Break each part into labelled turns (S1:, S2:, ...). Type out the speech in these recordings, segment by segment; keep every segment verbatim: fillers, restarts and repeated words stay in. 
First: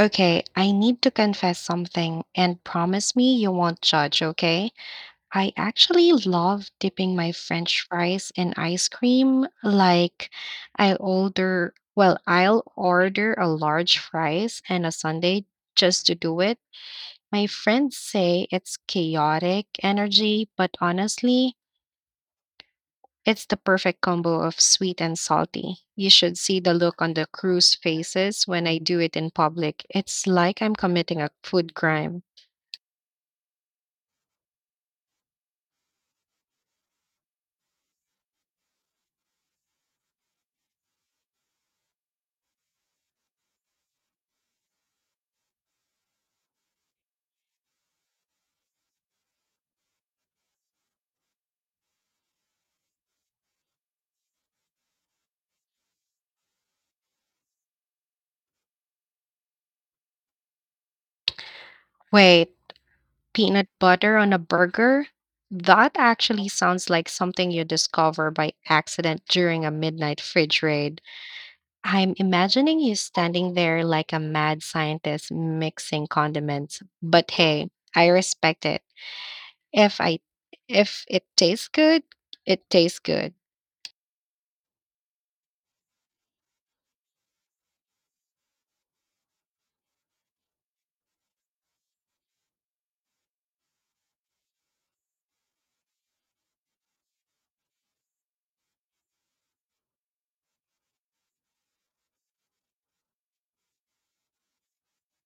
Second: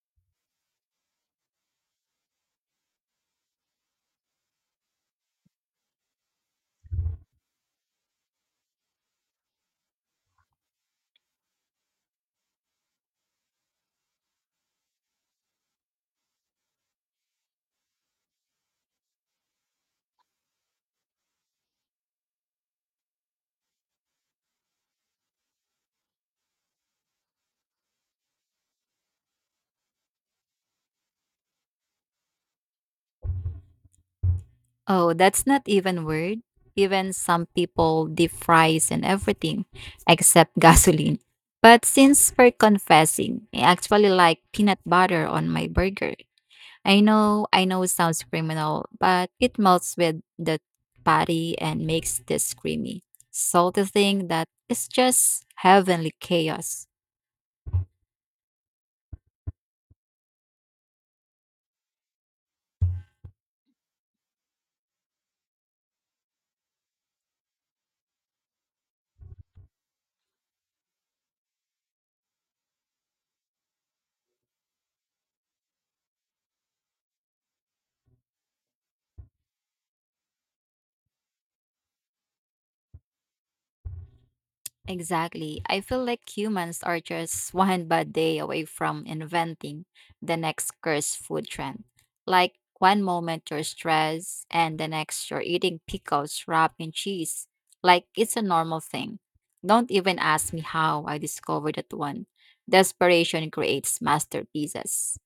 S1: Okay, I need to confess something and promise me you won't judge, okay? I actually love dipping my french fries in ice cream. Like I order, well, I'll order a large fries and a sundae just to do it. My friends say it's chaotic energy, but honestly, it's the perfect combo of sweet and salty. You should see the look on the crew's faces when I do it in public. It's like I'm committing a food crime.
S2: Oh, that's not even word. Even some people deep fries and everything except gasoline. But since we're confessing, I actually like peanut butter on my burger. I know, I know it sounds criminal, but it melts with the patty and makes this creamy, salty thing that is just heavenly chaos.
S1: Wait, peanut butter on a burger? That actually sounds like something you discover by accident during a midnight fridge raid. I'm imagining you standing there like a mad scientist mixing condiments. But hey, I respect it. If I if it tastes good, it tastes good.
S2: Exactly. I feel like humans are just one bad day away from inventing the next cursed food trend. Like one moment you're stressed and the next you're eating pickles wrapped in cheese. Like it's a normal thing. Don't even ask me how I discovered that one. Desperation creates masterpieces.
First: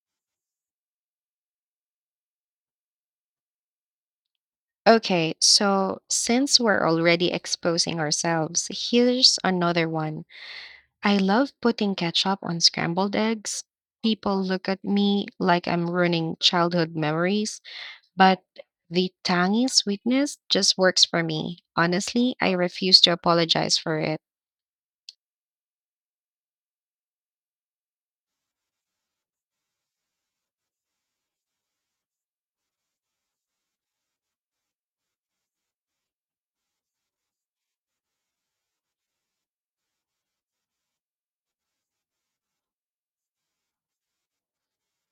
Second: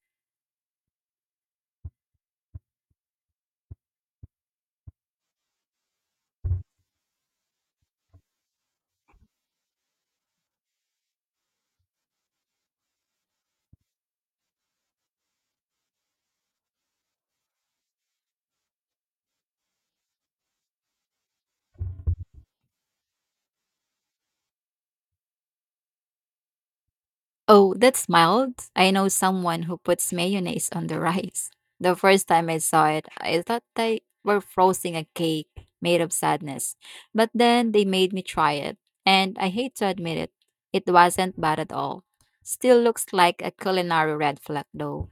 S1: Okay, so since we're already exposing ourselves, here's another one. I love putting ketchup on scrambled eggs. People look at me like I'm ruining childhood memories, but the tangy sweetness just works for me. Honestly, I refuse to apologize for it.
S2: Oh, that's mild. I know someone who puts mayonnaise on the rice. The first time I saw it, I thought they were frosting a cake made of sadness. But then they made me try it, and I hate to admit it, it wasn't bad at all. Still looks like a culinary red flag though.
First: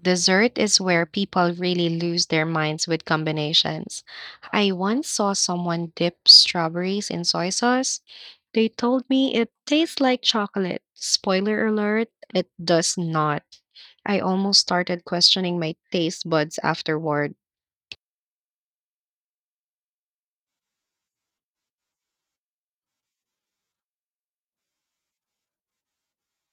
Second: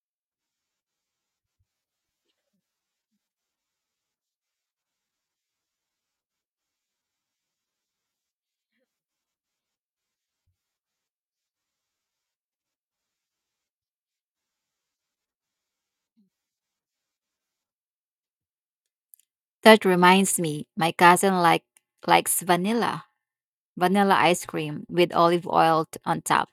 S1: Dessert is where people really lose their minds with combinations. I once saw someone dip strawberries in soy sauce. They told me it tastes like chocolate. Spoiler alert, it does not. I almost started questioning my taste buds afterward.
S2: That reminds me, my cousin like likes vanilla, vanilla ice cream with olive oil t- on top.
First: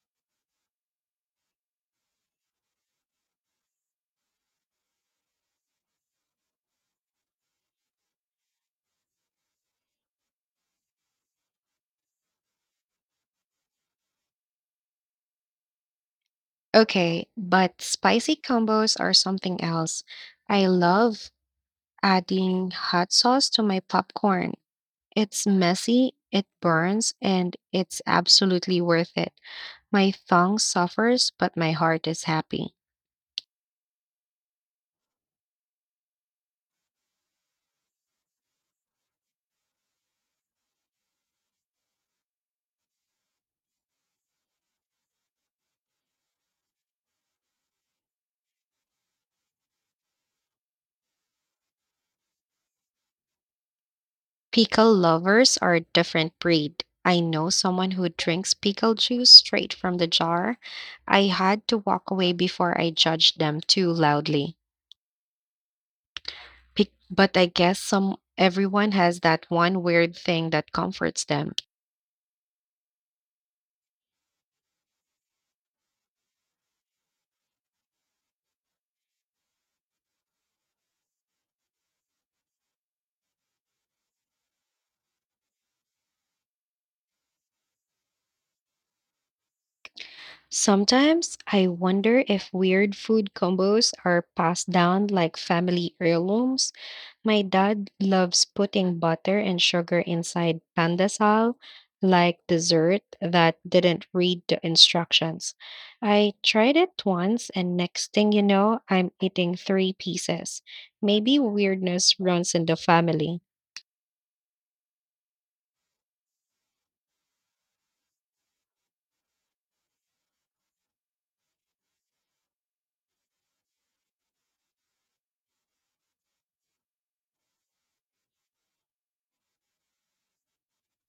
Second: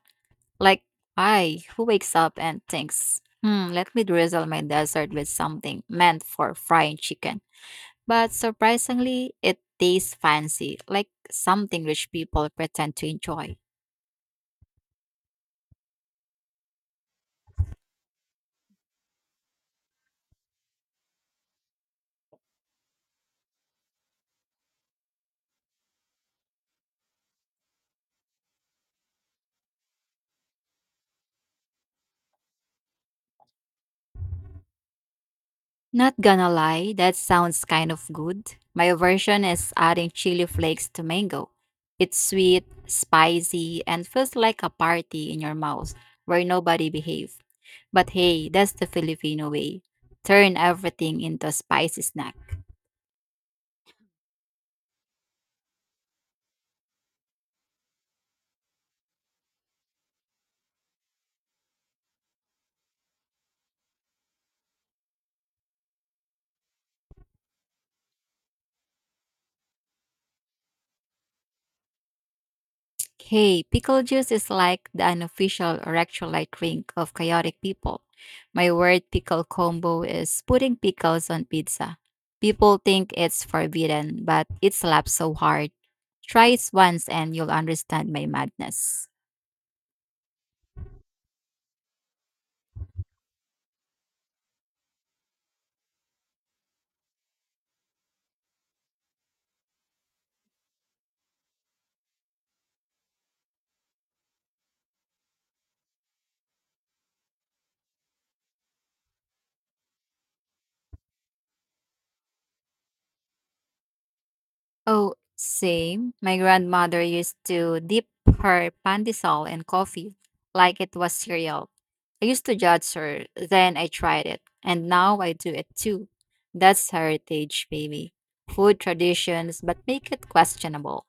S2: Like, I, who wakes up and thinks, hmm, let me drizzle my dessert with something meant for frying chicken. But surprisingly, it tastes fancy, like something rich people pretend to enjoy.
S1: Okay, but spicy combos are something else. I love adding hot sauce to my popcorn. It's messy, it burns, and it's absolutely worth it. My tongue suffers, but my heart is happy.
S2: Not gonna lie, that sounds kind of good. My version is adding chili flakes to mango. It's sweet, spicy, and feels like a party in your mouth where nobody behaves. But hey, that's the Filipino way. Turn everything into a spicy snack.
S1: Pickle lovers are a different breed. I know someone who drinks pickle juice straight from the jar. I had to walk away before I judged them too loudly. Pic- but I guess some everyone has that one weird thing that comforts them.
S2: Hey, pickle juice is like the unofficial electrolyte drink of chaotic people. My word pickle combo is putting pickles on pizza. People think it's forbidden, but it slaps so hard. Try it once and you'll understand my madness.
S1: Sometimes I wonder if weird food combos are passed down like family heirlooms. My dad loves putting butter and sugar inside pandesal, like dessert that didn't read the instructions. I tried it once, and next thing you know, I'm eating three pieces. Maybe weirdness runs in the family.
S2: Oh, same. My grandmother used to dip her pandesal in coffee like it was cereal. I used to judge her, then I tried it, and now I do it too. That's heritage, baby. Food traditions, but make it questionable.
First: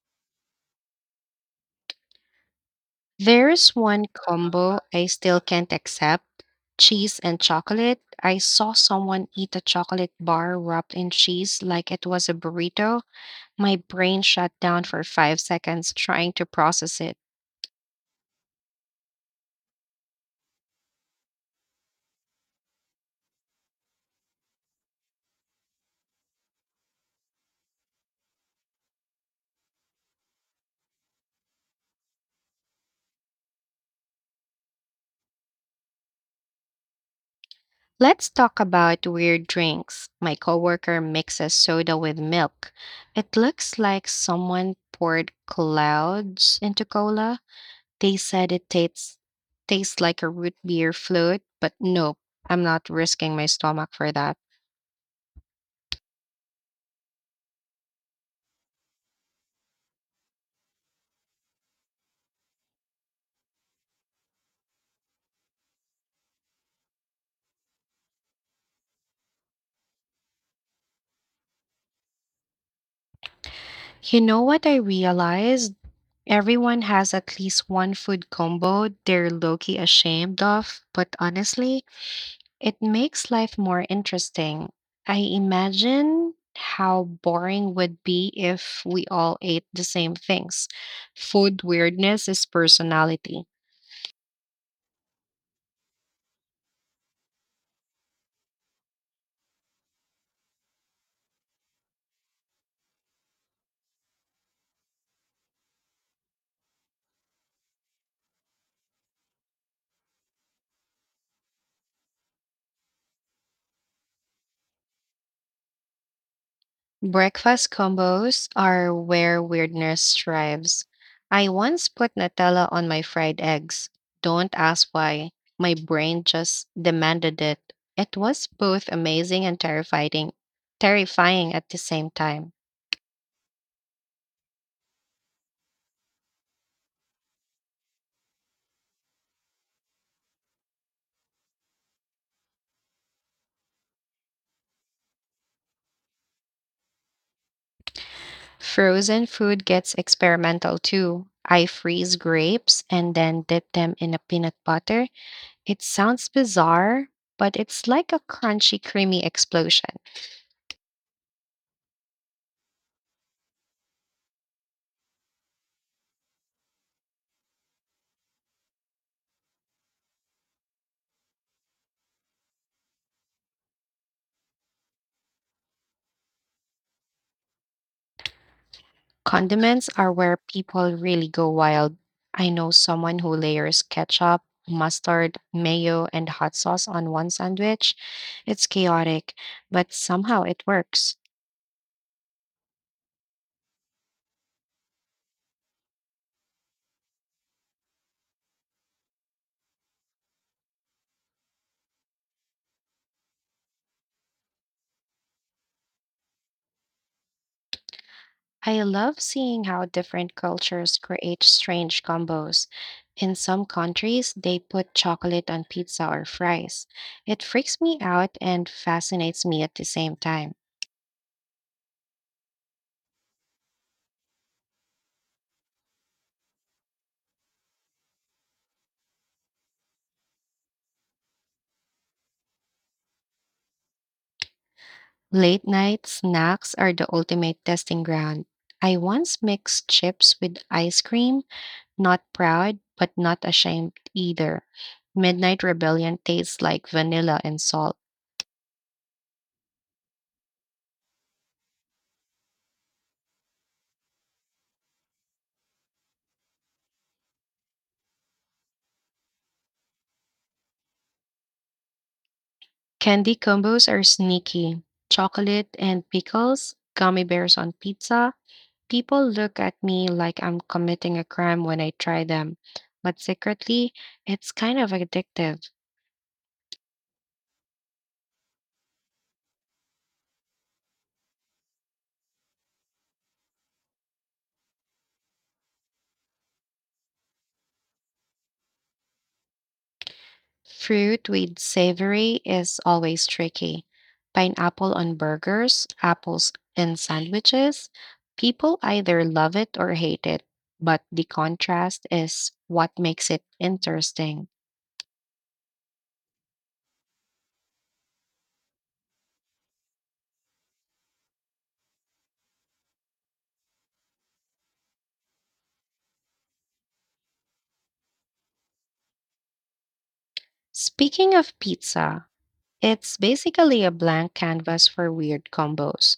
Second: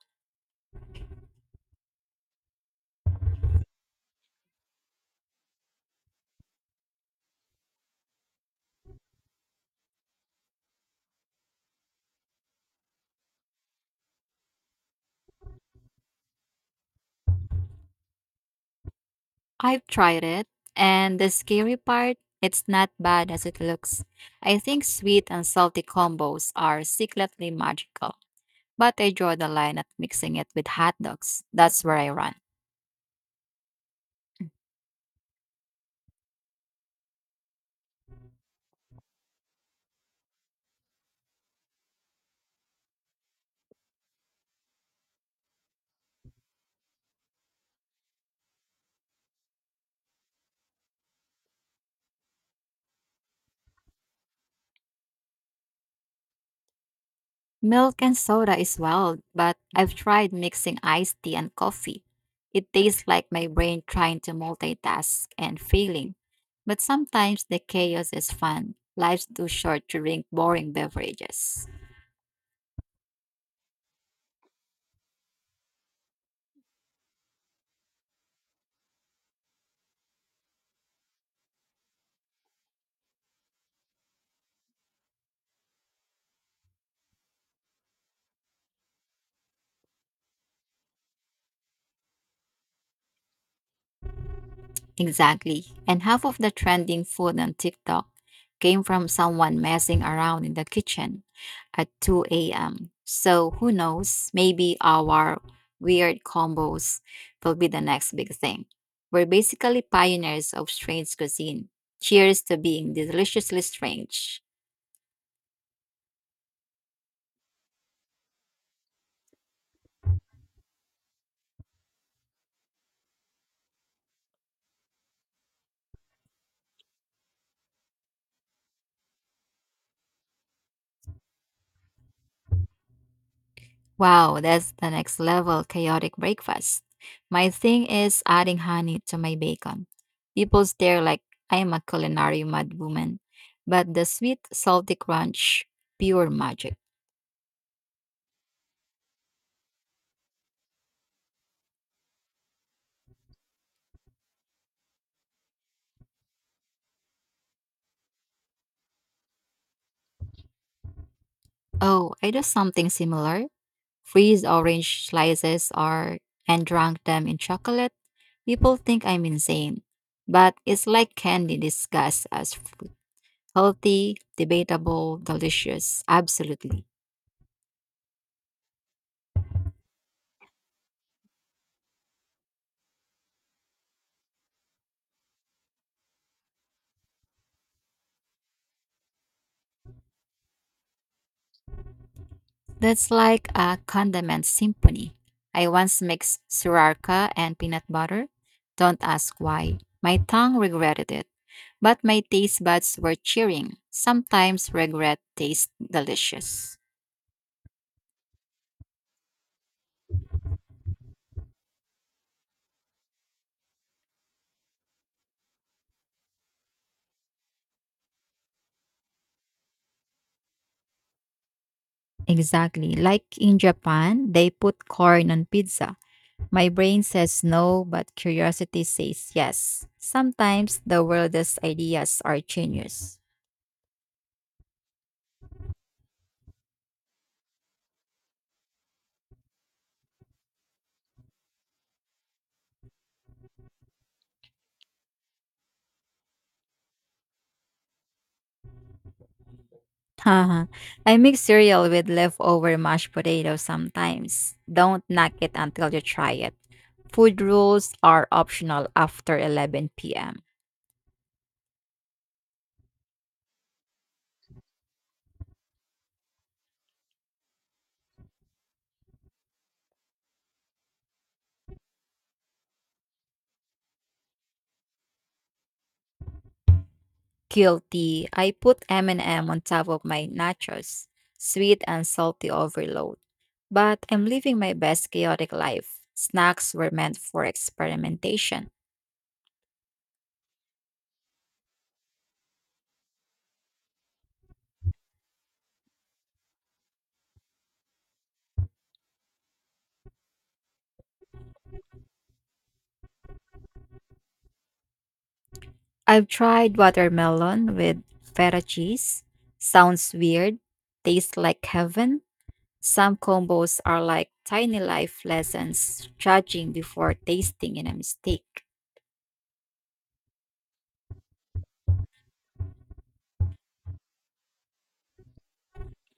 S1: There's one combo I still can't accept: cheese and chocolate. I saw someone eat a chocolate bar wrapped in cheese like it was a burrito. My brain shut down for five seconds trying to process it.
S2: I've tried it, and the scary part, it's not bad as it looks. I think sweet and salty combos are secretly magical, but I draw the line at mixing it with hot dogs. That's where I run.
S1: Let's talk about weird drinks. My coworker mixes soda with milk. It looks like someone poured clouds into cola. They said it tastes tastes like a root beer float, but nope, I'm not risking my stomach for that.
S2: Milk and soda is wild, but I've tried mixing iced tea and coffee. It tastes like my brain trying to multitask and failing. But sometimes the chaos is fun. Life's too short to drink boring beverages.
S1: You know what I realized? Everyone has at least one food combo they're low-key ashamed of, but honestly, it makes life more interesting. I imagine how boring would be if we all ate the same things. Food weirdness is personality.
S2: Exactly. And half of the trending food on TikTok came from someone messing around in the kitchen at two a m. So who knows? Maybe our weird combos will be the next big thing. We're basically pioneers of strange cuisine. Cheers to being deliciously strange.
S1: Breakfast combos are where weirdness thrives. I once put Nutella on my fried eggs. Don't ask why. My brain just demanded it. It was both amazing and terrifying, terrifying at the same time.
S2: Wow, that's the next level chaotic breakfast. My thing is adding honey to my bacon. People stare like I am a culinary madwoman, but the sweet, salty crunch, pure magic.
S1: Frozen food gets experimental too. I freeze grapes and then dip them in a peanut butter. It sounds bizarre, but it's like a crunchy, creamy explosion.
S2: Oh, I do something similar. Freeze orange slices or and dunk them in chocolate. People think I'm insane, but it's like candy disguised as fruit. Healthy, debatable, delicious, absolutely.
S1: Condiments are where people really go wild. I know someone who layers ketchup, mustard, mayo, and hot sauce on one sandwich. It's chaotic, but somehow it works.
S2: That's like a condiment symphony. I once mixed sriracha and peanut butter. Don't ask why. My tongue regretted it, but my taste buds were cheering. Sometimes regret tastes delicious.
S1: I love seeing how different cultures create strange combos. In some countries, they put chocolate on pizza or fries. It freaks me out and fascinates me at the same time.
S2: Exactly. Like in Japan, they put corn on pizza. My brain says no, but curiosity says yes. Sometimes the weirdest ideas are genius.
S1: Late night snacks are the ultimate testing ground. I once mixed chips with ice cream, not proud, but not ashamed either. Midnight rebellion tastes like vanilla and salt.
S2: Haha. I mix cereal with leftover mashed potatoes sometimes. Don't knock it until you try it. Food rules are optional after eleven p m.
S1: Candy combos are sneaky. Chocolate and pickles, gummy bears on pizza. People look at me like I'm committing a crime when I try them, but secretly, it's kind of addictive.
S2: Guilty. I put M and M on top of my nachos. Sweet and salty overload. But I'm living my best chaotic life. Snacks were meant for experimentation.
S1: Fruit with savory is always tricky. Pineapple on burgers, apples in sandwiches. People either love it or hate it, but the contrast is what makes it interesting.
S2: I've tried watermelon with feta cheese. Sounds weird. Tastes like heaven. Some combos are like tiny life lessons, judging before tasting in a mistake.
S1: Speaking of pizza, it's basically a blank canvas for weird combos.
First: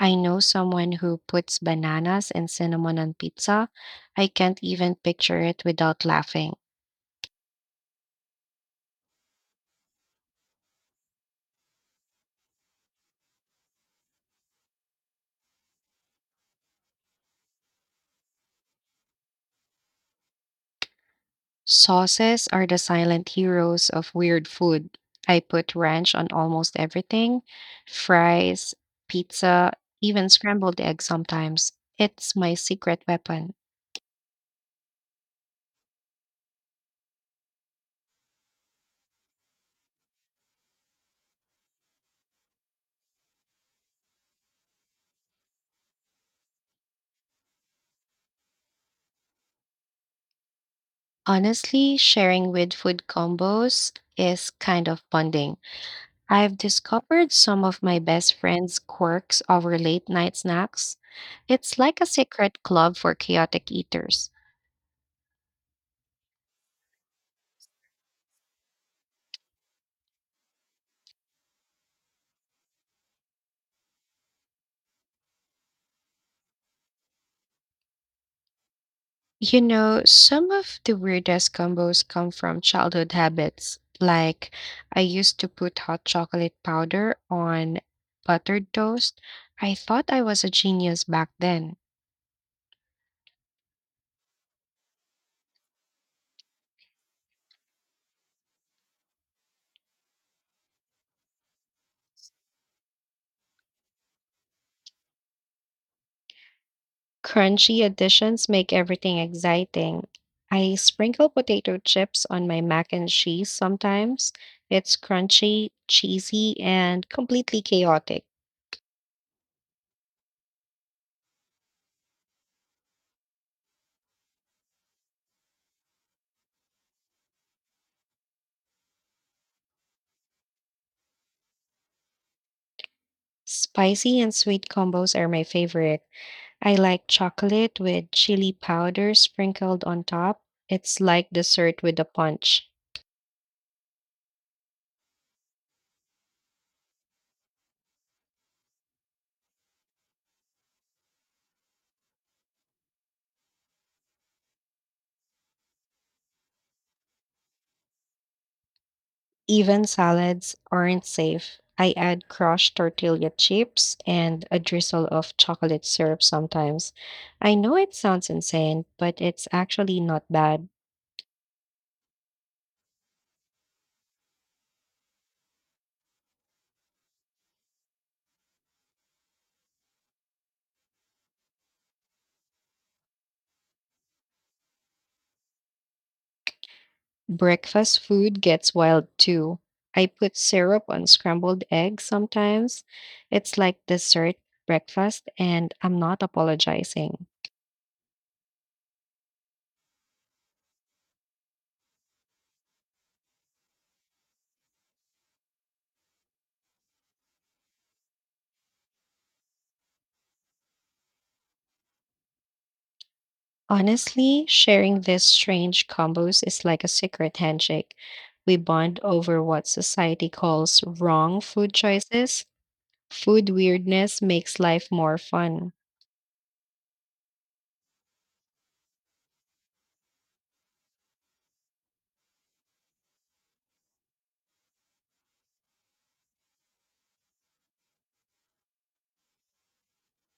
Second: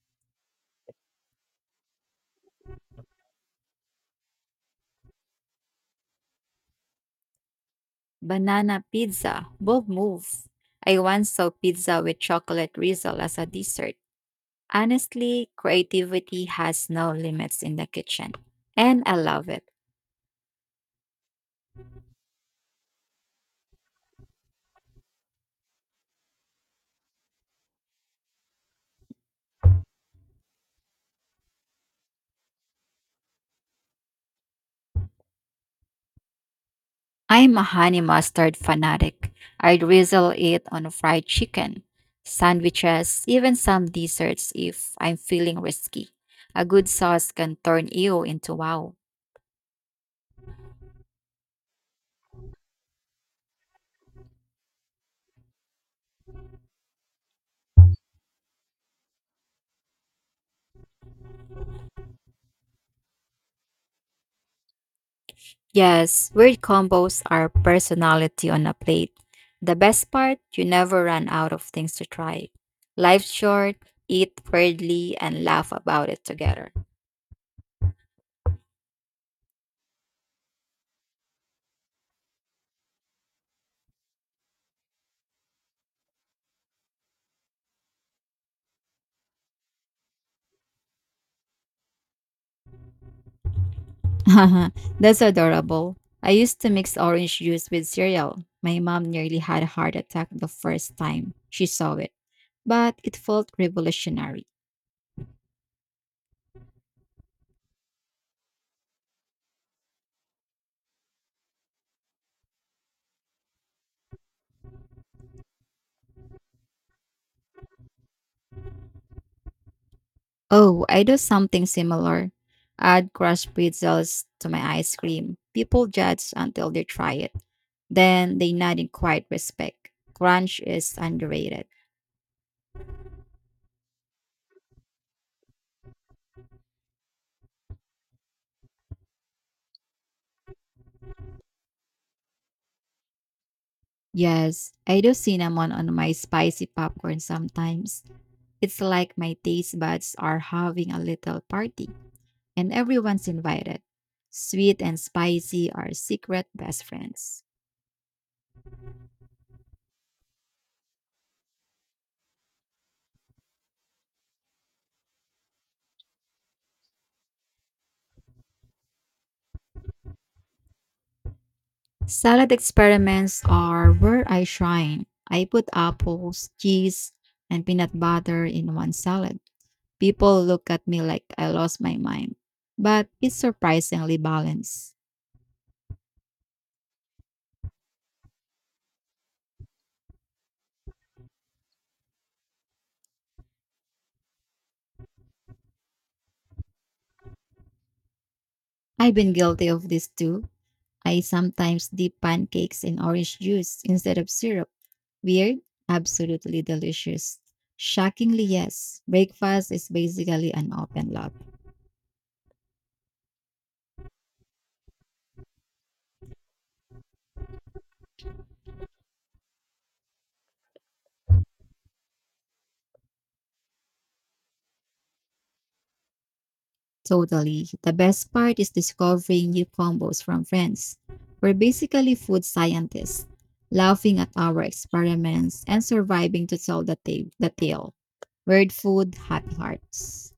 S1: I know someone who puts bananas and cinnamon on pizza. I can't even picture it without laughing.
S2: Banana pizza, bold move. I once saw pizza with chocolate drizzle as a dessert. Honestly, creativity has no limits in the kitchen. And I love it.
S1: Sauces are the silent heroes of weird food. I put ranch on almost everything: fries, pizza, even scrambled eggs sometimes. It's my secret weapon.
S2: I'm a honey mustard fanatic. I drizzle it on fried chicken, sandwiches, even some desserts if I'm feeling risky. A good sauce can turn you into wow.
S1: Honestly, sharing with food combos is kind of bonding. I've discovered some of my best friends' quirks over late night snacks. It's like a secret club for chaotic eaters.
S2: Yes, weird combos are personality on a plate. The best part, you never run out of things to try. Life's short, eat weirdly, and laugh about it together.
S1: You know, some of the weirdest combos come from childhood habits. Like, I used to put hot chocolate powder on buttered toast. I thought I was a genius back then.
S2: That's adorable. I used to mix orange juice with cereal. My mom nearly had a heart attack the first time she saw it, but it felt revolutionary.
S1: Crunchy additions make everything exciting. I sprinkle potato chips on my mac and cheese sometimes. It's crunchy, cheesy, and completely chaotic.
S2: Oh, I do something similar. Add crushed pretzels to my ice cream. People judge until they try it. Then they nod in quiet respect. Crunch is underrated.
S1: Spicy and sweet combos are my favorite. I like chocolate with chili powder sprinkled on top. It's like dessert with a punch.
S2: Yes, I do cinnamon on my spicy popcorn sometimes. It's like my taste buds are having a little party, and everyone's invited. Sweet and spicy are secret best friends.
S1: Even salads aren't safe. I add crushed tortilla chips and a drizzle of chocolate syrup sometimes. I know it sounds insane, but it's actually not bad.
S2: Salad experiments are where I shine. I put apples, cheese, and peanut butter in one salad. People look at me like I lost my mind, but it's surprisingly balanced.
S1: Breakfast food gets wild too. I put syrup on scrambled eggs sometimes. It's like dessert breakfast, and I'm not apologizing.
S2: I've been guilty of this too. I sometimes dip pancakes in orange juice instead of syrup. Weird? Absolutely delicious. Shockingly, yes. Breakfast is basically an open lab.
S1: Honestly, sharing these strange combos is like a secret handshake. We bond over what society calls wrong food choices. Food weirdness makes life more fun.
S2: Totally. The best part is discovering new combos from friends. We're basically food scientists, laughing at our experiments and surviving to tell the, ta- the tale. Weird food, hot hearts.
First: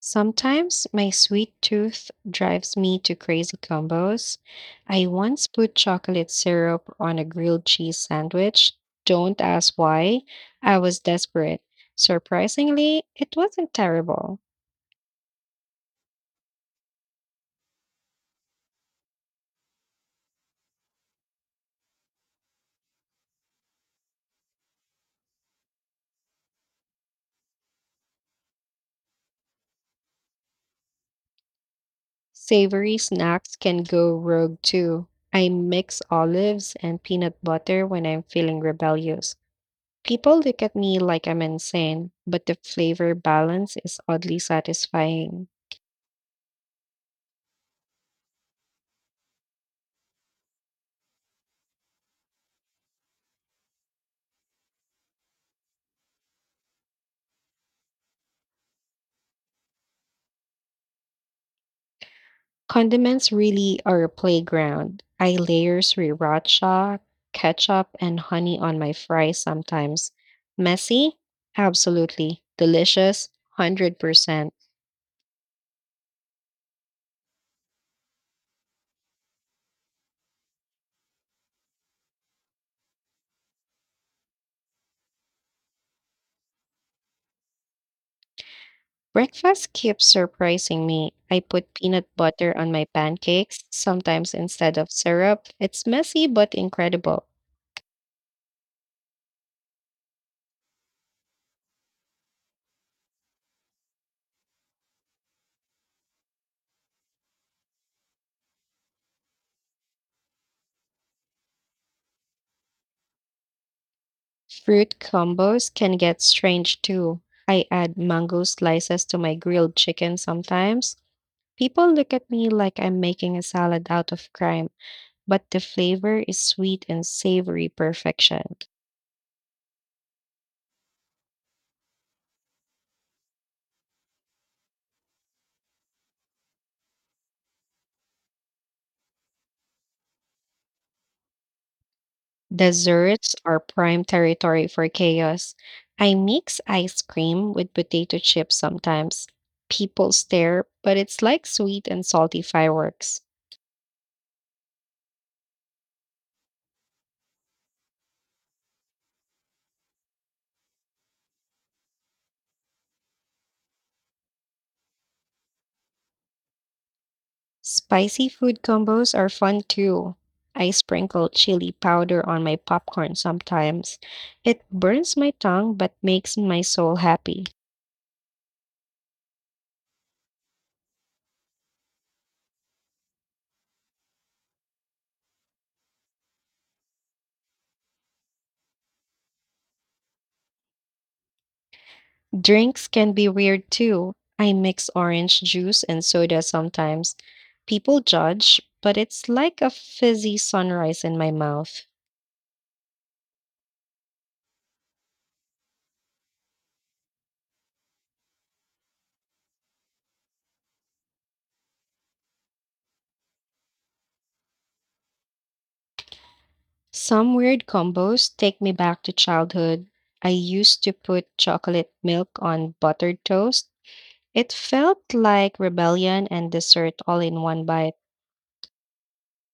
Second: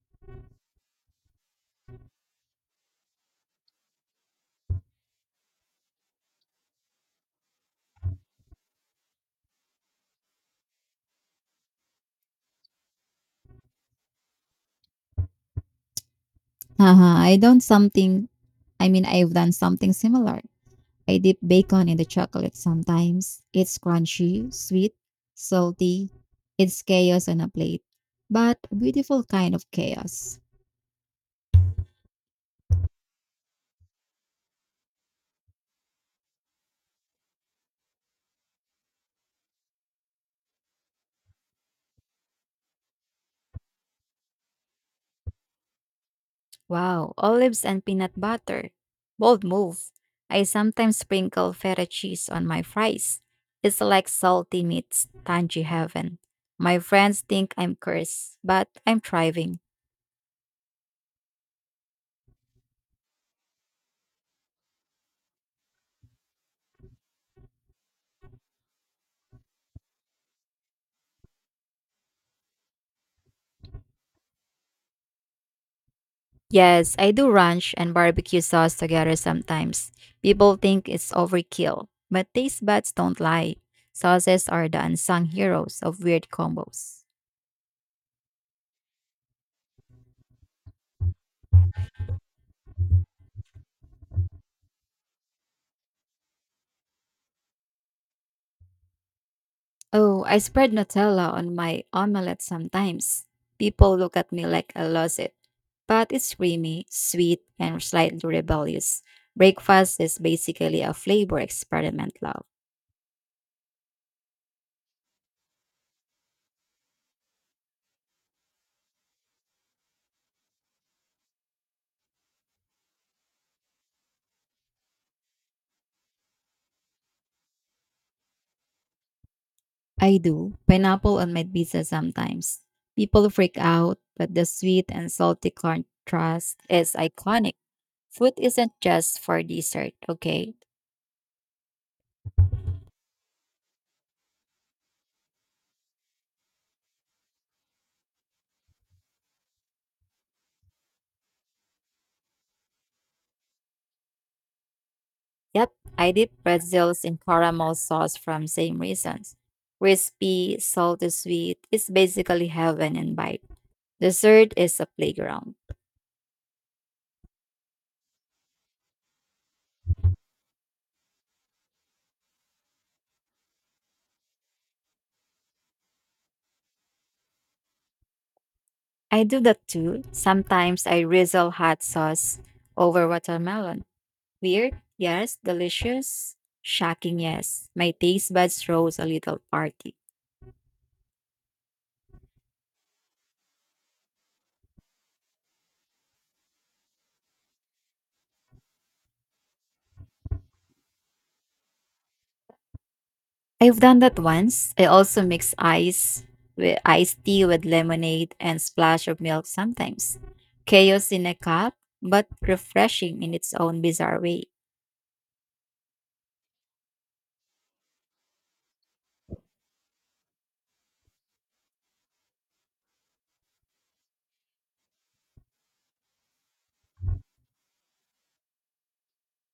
S1: Sometimes my sweet tooth drives me to crazy combos. I once put chocolate syrup on a grilled cheese sandwich. Don't ask why. I was desperate. Surprisingly, it wasn't terrible.
S2: Haha, I don't something, I mean, I've done something similar. I dip bacon in the chocolate sometimes. It's crunchy, sweet, salty. It's chaos on a plate, but a beautiful kind of chaos.
S1: Savory snacks can go rogue too. I mix olives and peanut butter when I'm feeling rebellious. People look at me like I'm insane, but the flavor balance is oddly satisfying.
S2: Wow, olives and peanut butter. Bold move. I sometimes sprinkle feta cheese on my fries. It's like salty meets tangy heaven. My friends think I'm cursed, but I'm thriving.
S1: Condiments really are a playground. I layer sriracha, ketchup, and honey on my fries sometimes. Messy? Absolutely. Delicious? one hundred percent.
S2: Yes, I do ranch and barbecue sauce together sometimes. People think it's overkill, but taste buds don't lie. Sauces are the unsung heroes of weird combos.
S1: Breakfast keeps surprising me. I put peanut butter on my pancakes, sometimes instead of syrup. It's messy but incredible.
S2: Oh, I spread Nutella on my omelette sometimes. People look at me like I lost it. But it's creamy, sweet, and slightly rebellious. Breakfast is basically a flavor experiment, love.
S1: Fruit combos can get strange too. I add mango slices to my grilled chicken sometimes. People look at me like I'm making a salad out of crime, but the flavor is sweet and savory perfection.
S2: I do. Pineapple on my pizza sometimes. People freak out, but the sweet and salty contrast is iconic. Food isn't just for dessert, okay?
S1: Desserts are prime territory for chaos. I mix ice cream with potato chips sometimes. People stare, but it's like sweet and salty fireworks.
S2: Yep, I dip pretzels in caramel sauce from same reasons. Crispy, salty, sweet. It's basically heaven in bite. Dessert is a playground.
S1: Spicy food combos are fun too. I sprinkle chili powder on my popcorn sometimes. It burns my tongue but makes my soul happy.
S2: I do that too. Sometimes I drizzle hot sauce over watermelon. Weird, yes. Delicious, shocking, yes. My taste buds throws a little party.
S1: Drinks can be weird too. I mix orange juice and soda sometimes. People judge, but it's like a fizzy sunrise in my mouth.
S2: I've done that once. I also mix ice with iced tea with lemonade and splash of milk sometimes. Chaos in a cup, but refreshing in its own bizarre way.
S1: Some weird combos take me back to childhood. I used to put chocolate milk on buttered toast. It felt like rebellion and dessert all in one bite.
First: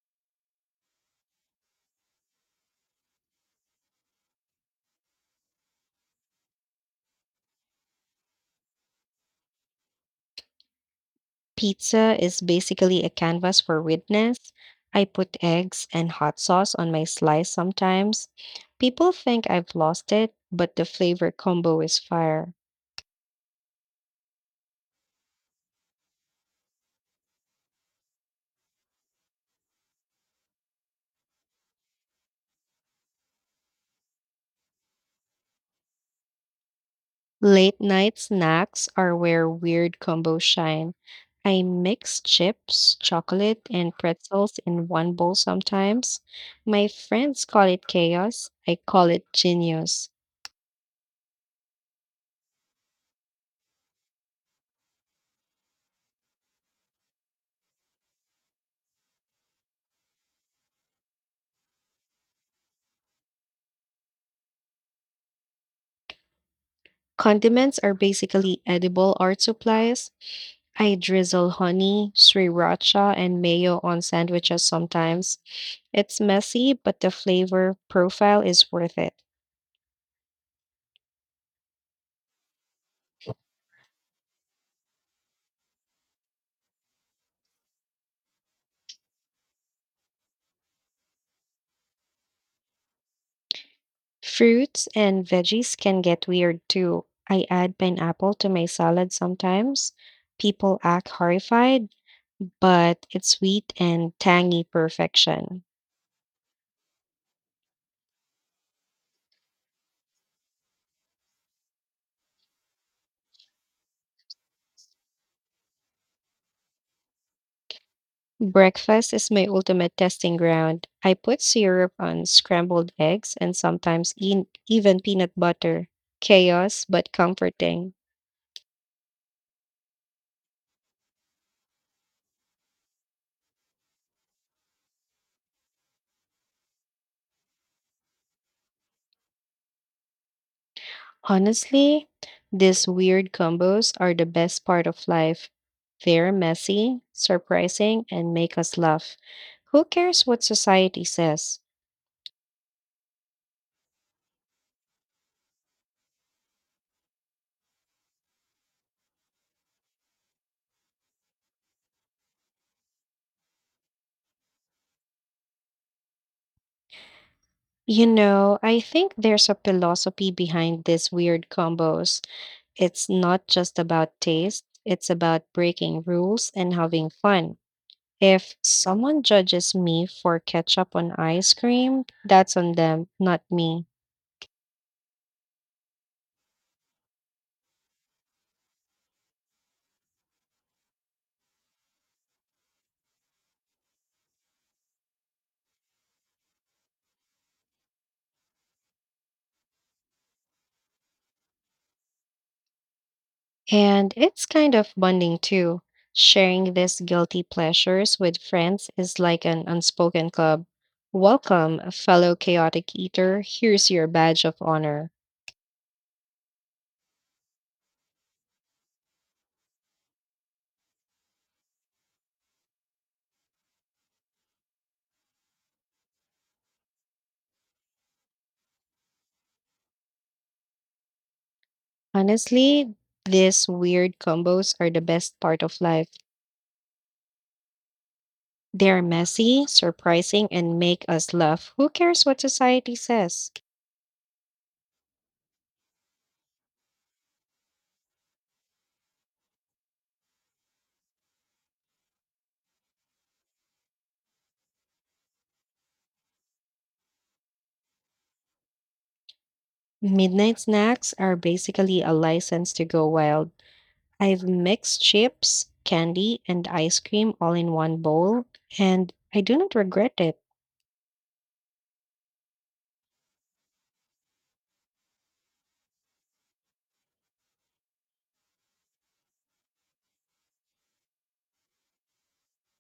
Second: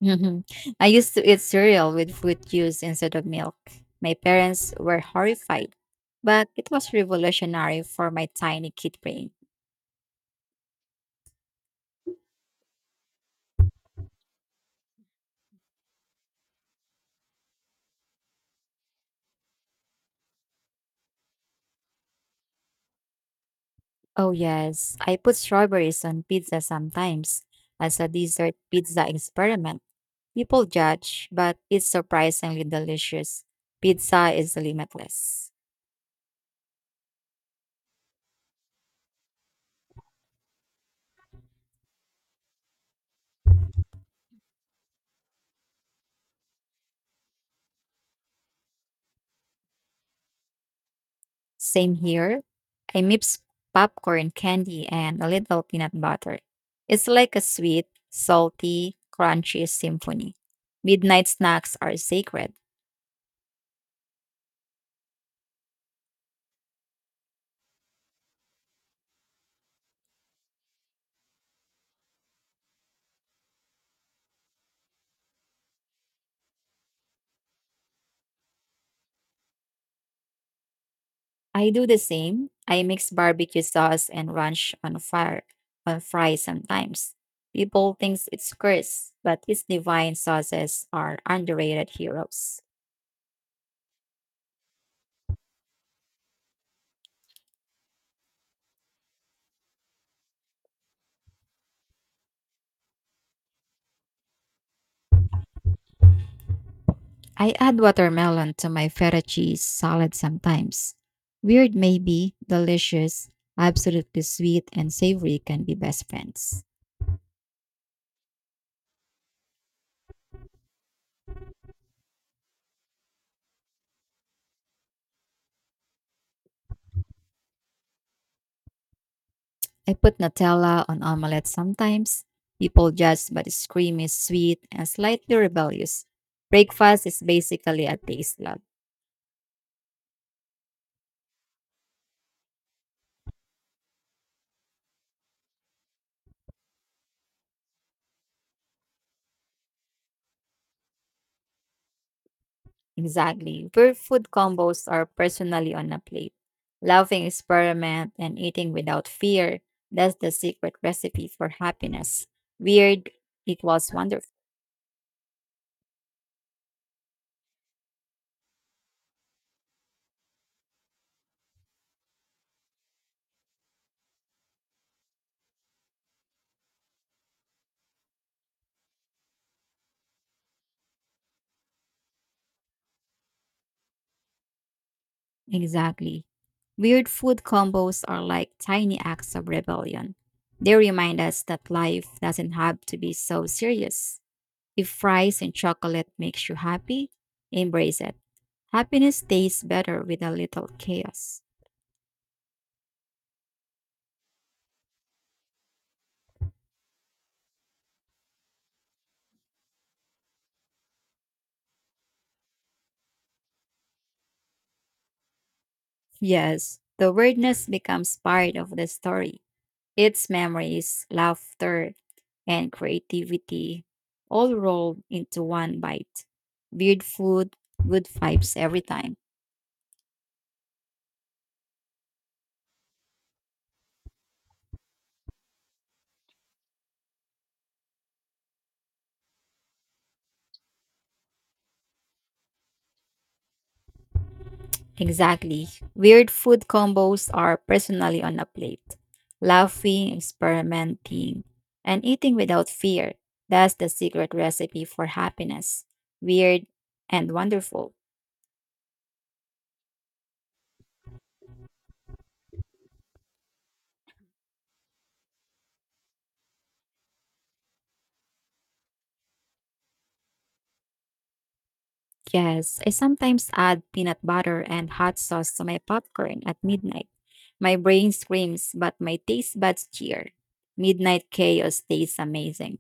S2: Mhm. I used to eat cereal with fruit juice instead of milk. My parents were horrified, but it was revolutionary for my tiny kid brain.
S1: Pizza is basically a canvas for witness. I put eggs and hot sauce on my slice sometimes. People think I've lost it, but the flavor combo is fire.
S2: Oh yes, I put strawberries on pizza sometimes as a dessert pizza experiment. People judge, but it's surprisingly delicious. Pizza is limitless.
S1: Late night snacks are where weird combos shine. I mix chips, chocolate, and pretzels in one bowl sometimes. My friends call it chaos. I call it genius.
S2: Same here. I mix popcorn candy and a little peanut butter. It's like a sweet, salty, crunchy symphony. Midnight snacks are sacred.
S1: Condiments are basically edible art supplies. I drizzle honey, sriracha, and mayo on sandwiches sometimes. It's messy, but the flavor profile is worth it.
S2: I do the same. I mix barbecue sauce and ranch on fire on fries sometimes. People think it's curse, but its divine sauces are underrated heroes.
S1: Fruits and veggies can get weird too. I add pineapple to my salad sometimes. People act horrified, but it's sweet and tangy perfection.
S2: I add watermelon to my feta cheese salad sometimes. Weird maybe, delicious, absolutely sweet and savory can be best friends.
S1: Breakfast is my ultimate testing ground. I put syrup on scrambled eggs and sometimes eat even peanut butter. Chaos, but comforting.
S2: I put Nutella on omelette sometimes. People judge, but its cream is sweet and slightly rebellious. Breakfast is basically a taste love.
S1: Honestly, these weird combos are the best part of life. They're messy, surprising, and make us laugh. Who cares what society says?
S2: Exactly. Where food combos are personally on a plate. Laughing experiment and eating without fear. That's the secret recipe for happiness. Weird equals wonderful.
S1: You know, I think there's a philosophy behind these weird combos. It's not just about taste, it's about breaking rules and having fun. If someone judges me for ketchup on ice cream, that's on them, not me.
S2: Exactly. Weird food combos are like tiny acts of rebellion. They remind us that life doesn't have to be so serious. If fries and chocolate makes you happy, embrace it. Happiness tastes better with a little chaos.
S1: And it's kind of bonding too. Sharing these guilty pleasures with friends is like an unspoken club. Welcome, fellow chaotic eater. Here's your badge of honor.
S2: Yes, the weirdness becomes part of the story. Its memories, laughter, and creativity all rolled into one bite. Weird food, good vibes every time.
S1: Honestly, these weird combos are the best part of life. They're messy, surprising, and make us laugh. Who cares what society says?
S2: Exactly. Weird food combos are personally on a plate. Laughing, experimenting, and eating without fear. That's the secret recipe for happiness. Weird and wonderful.
S1: Midnight snacks are basically a license to go wild. I've mixed chips, candy, and ice cream all in one bowl, and I do not regret it.
S2: Yes, I sometimes add peanut butter and hot sauce to my popcorn at midnight. My brain screams, but my taste buds cheer. Midnight chaos tastes amazing.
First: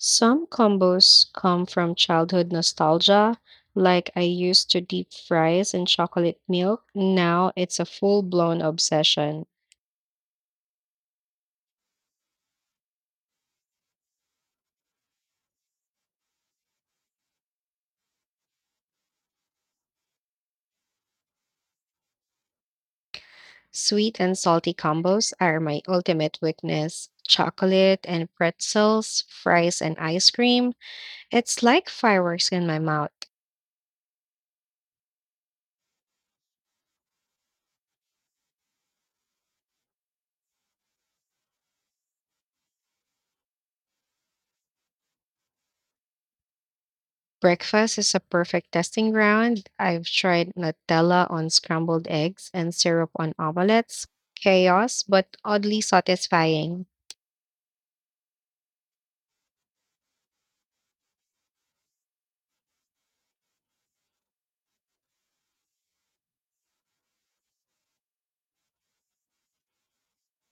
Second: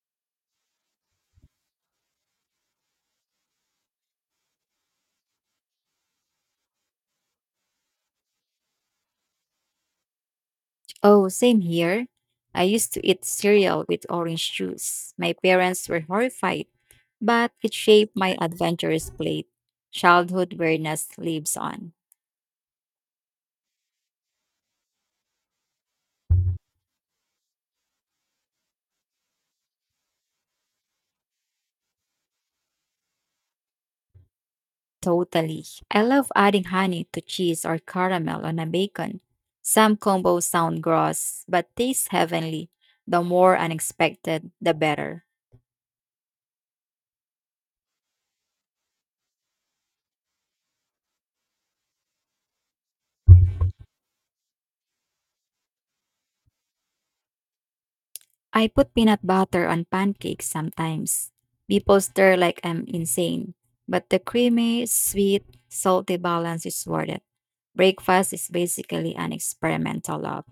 S1: Some combos come from childhood nostalgia, like I used to deep fries and chocolate milk. Now it's a full blown obsession.
S2: Oh, same here. I used to eat cereal with orange juice. My parents were horrified, but it shaped my adventurous plate. Childhood weirdness lives on.
S1: Sweet and salty combos are my ultimate weakness. Chocolate and pretzels, fries and ice cream. It's like fireworks in my mouth.
S2: Totally. I love adding honey to cheese or caramel on a bacon. Some combos sound gross, but taste heavenly. The more unexpected, the better.
S1: Breakfast is a perfect testing ground. I've tried Nutella on scrambled eggs and syrup on omelets. Chaos, but oddly satisfying.
S2: I put peanut butter on pancakes sometimes. People stare like I'm insane, but the creamy, sweet, salty balance is worth it. Breakfast is basically an experimental lab.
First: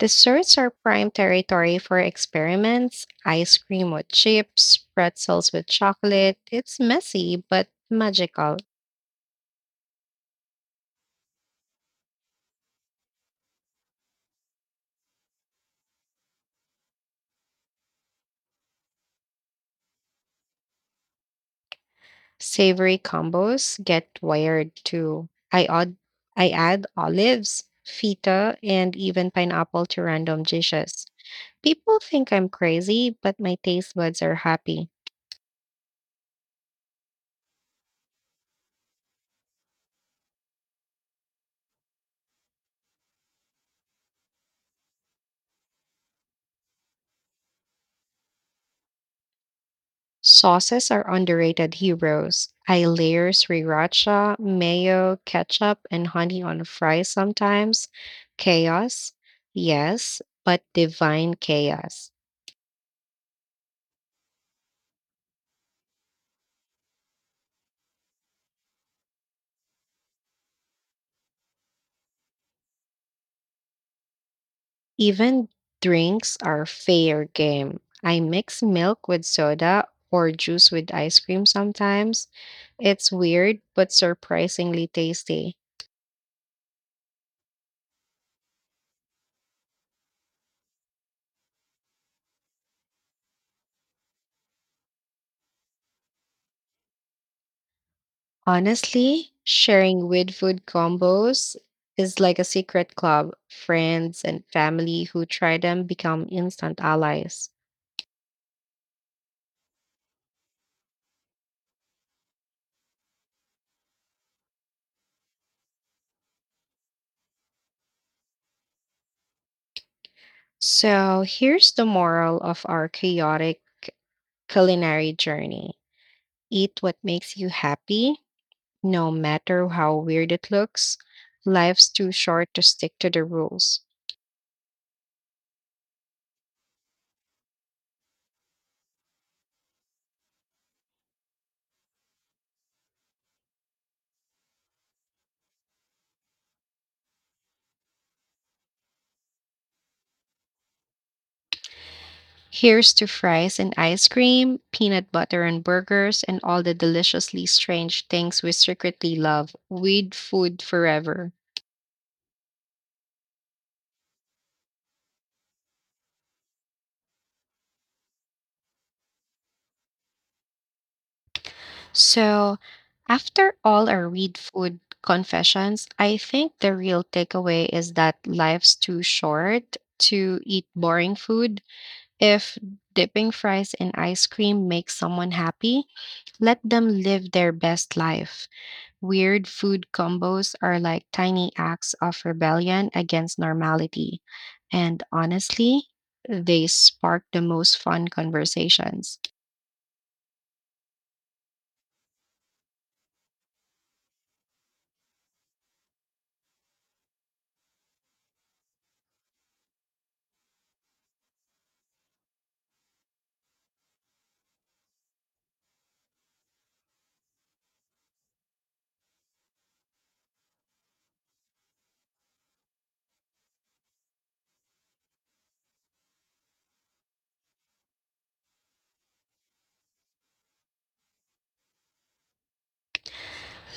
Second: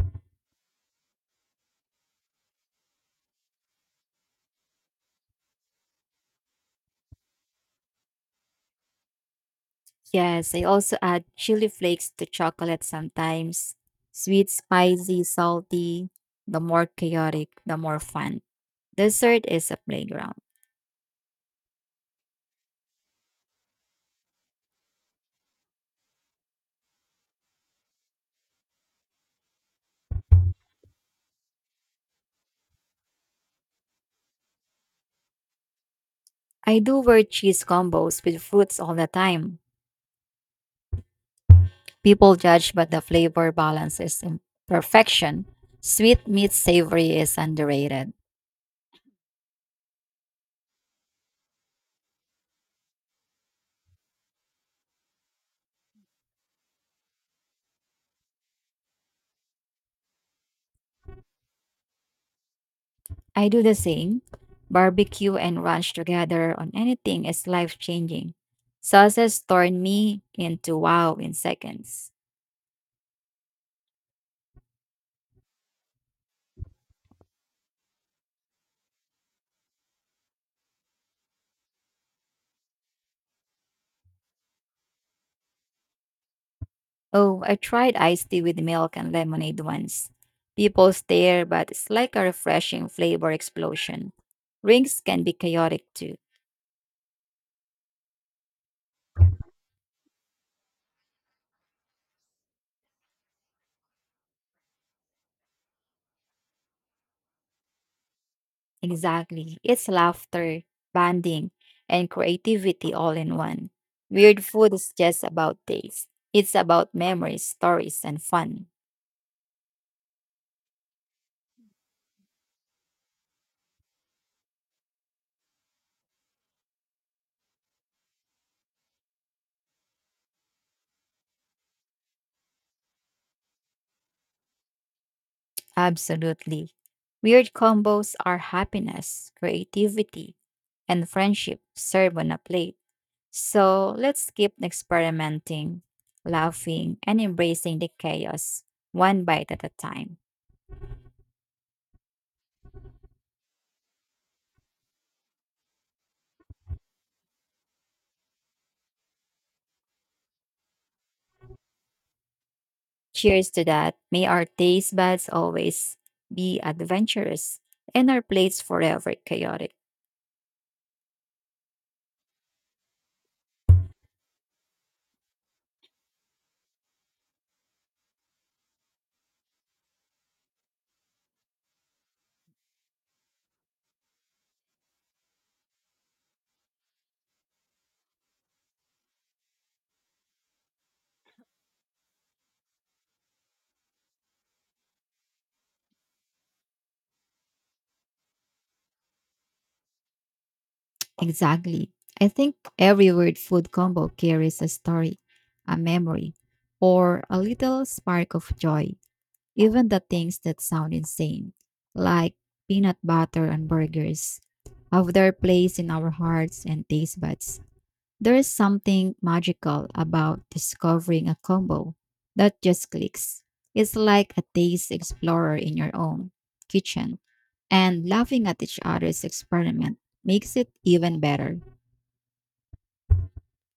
S1: Desserts are prime territory for experiments. Ice cream with chips, pretzels with chocolate. It's messy, but magical.
S2: Yes, I also add chili flakes to chocolate sometimes. Sweet, spicy, salty. The more chaotic, the more fun. Dessert is a playground.
S1: Savory combos get wired too. I odd, I add olives, feta, and even pineapple to random dishes. People think I'm crazy, but my taste buds are happy.
S2: I do wear cheese combos with fruits all the time. People judge, but the flavor balance is in perfection. Sweet meets savory is underrated.
S1: Sauces are underrated heroes. I layer sriracha, mayo, ketchup, and honey on fries sometimes. Chaos, yes, but divine chaos.
S2: I do the same. Barbecue and ranch together on anything is life changing. Sauces turn me into wow in seconds.
S1: Even drinks are fair game. I mix milk with soda or juice with ice cream sometimes. It's weird, but surprisingly tasty.
S2: Oh, I tried iced tea with milk and lemonade once. People stare, but it's like a refreshing flavor explosion. Rings can be chaotic too.
S1: Honestly, sharing with food combos is like a secret club. Friends and family who try them become instant allies.
S2: Exactly. It's laughter, bonding, and creativity all in one. Weird food is just about taste. It's about memories, stories, and fun.
S1: So here's the moral of our chaotic culinary journey: eat what makes you happy, no matter how weird it looks. Life's too short to stick to the rules.
S2: Absolutely. Weird combos are happiness, creativity, and friendship served on a plate. So let's keep experimenting, laughing, and embracing the chaos one bite at a time.
S1: Here's to fries and ice cream, peanut butter and burgers, and all the deliciously strange things we secretly love. Weed food forever.
S2: Cheers to that. May our taste buds always be adventurous and our plates forever chaotic.
S1: So, after all our weed food confessions, I think the real takeaway is that life's too short to eat boring food. If dipping fries in ice cream makes someone happy, let them live their best life. Weird food combos are like tiny acts of rebellion against normality. And honestly, they spark the most fun conversations.
S2: Exactly. I think every weird food combo carries a story, a memory, or a little spark of joy. Even the things that sound insane, like peanut butter and burgers, have their place in our hearts and taste buds. There is something magical about discovering a combo that just clicks. It's like a taste explorer in your own kitchen, and laughing at each other's experiment makes it even better.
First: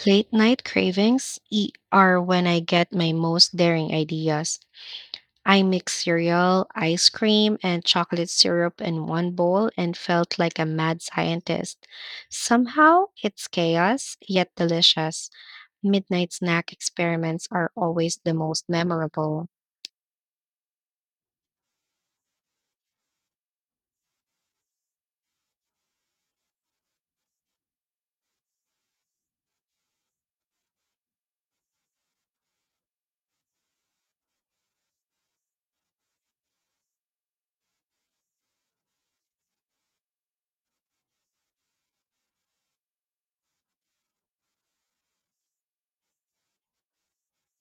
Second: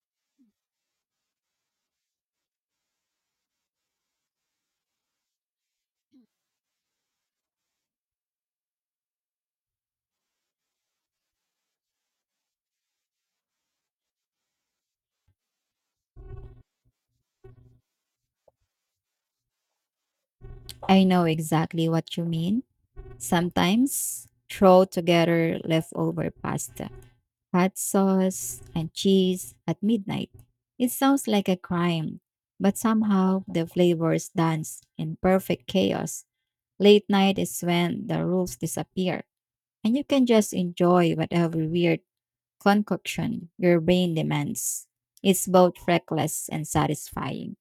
S1: Late night cravings e- are when I get my most daring ideas. I mixed cereal, ice cream, and chocolate syrup in one bowl and felt like a mad scientist. Somehow, it's chaos, yet delicious. Midnight snack experiments are always the most memorable.
S2: I know exactly what you mean. Sometimes throw together leftover pasta, hot sauce, and cheese at midnight. It sounds like a crime, but somehow the flavors dance in perfect chaos. Late night is when the rules disappear and you can just enjoy whatever weird concoction your brain demands. It's both reckless and satisfying.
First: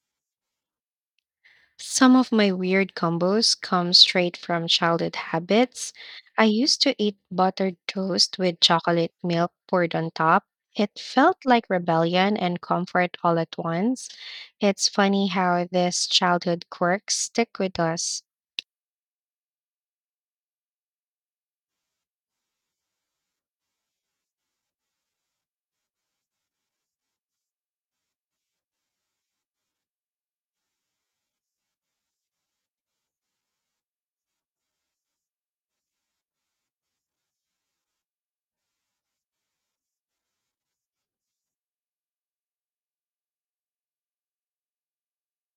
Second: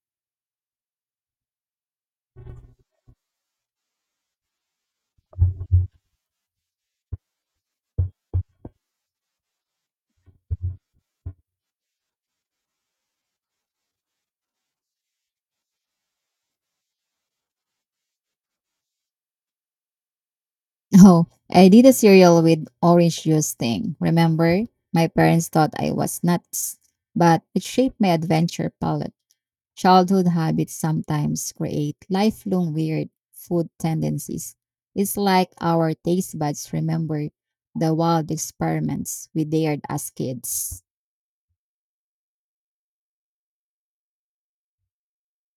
S1: Some of my weird combos come straight from childhood habits. I used to eat buttered toast with chocolate milk poured on top. It felt like rebellion and comfort all at once. It's funny how these childhood quirks stick with us.
S2: Oh, I did a cereal with orange juice thing. Remember? My parents thought I was nuts, but it shaped my adventure palette. Childhood habits sometimes create lifelong weird food tendencies. It's like our taste buds remember the wild experiments we dared as kids.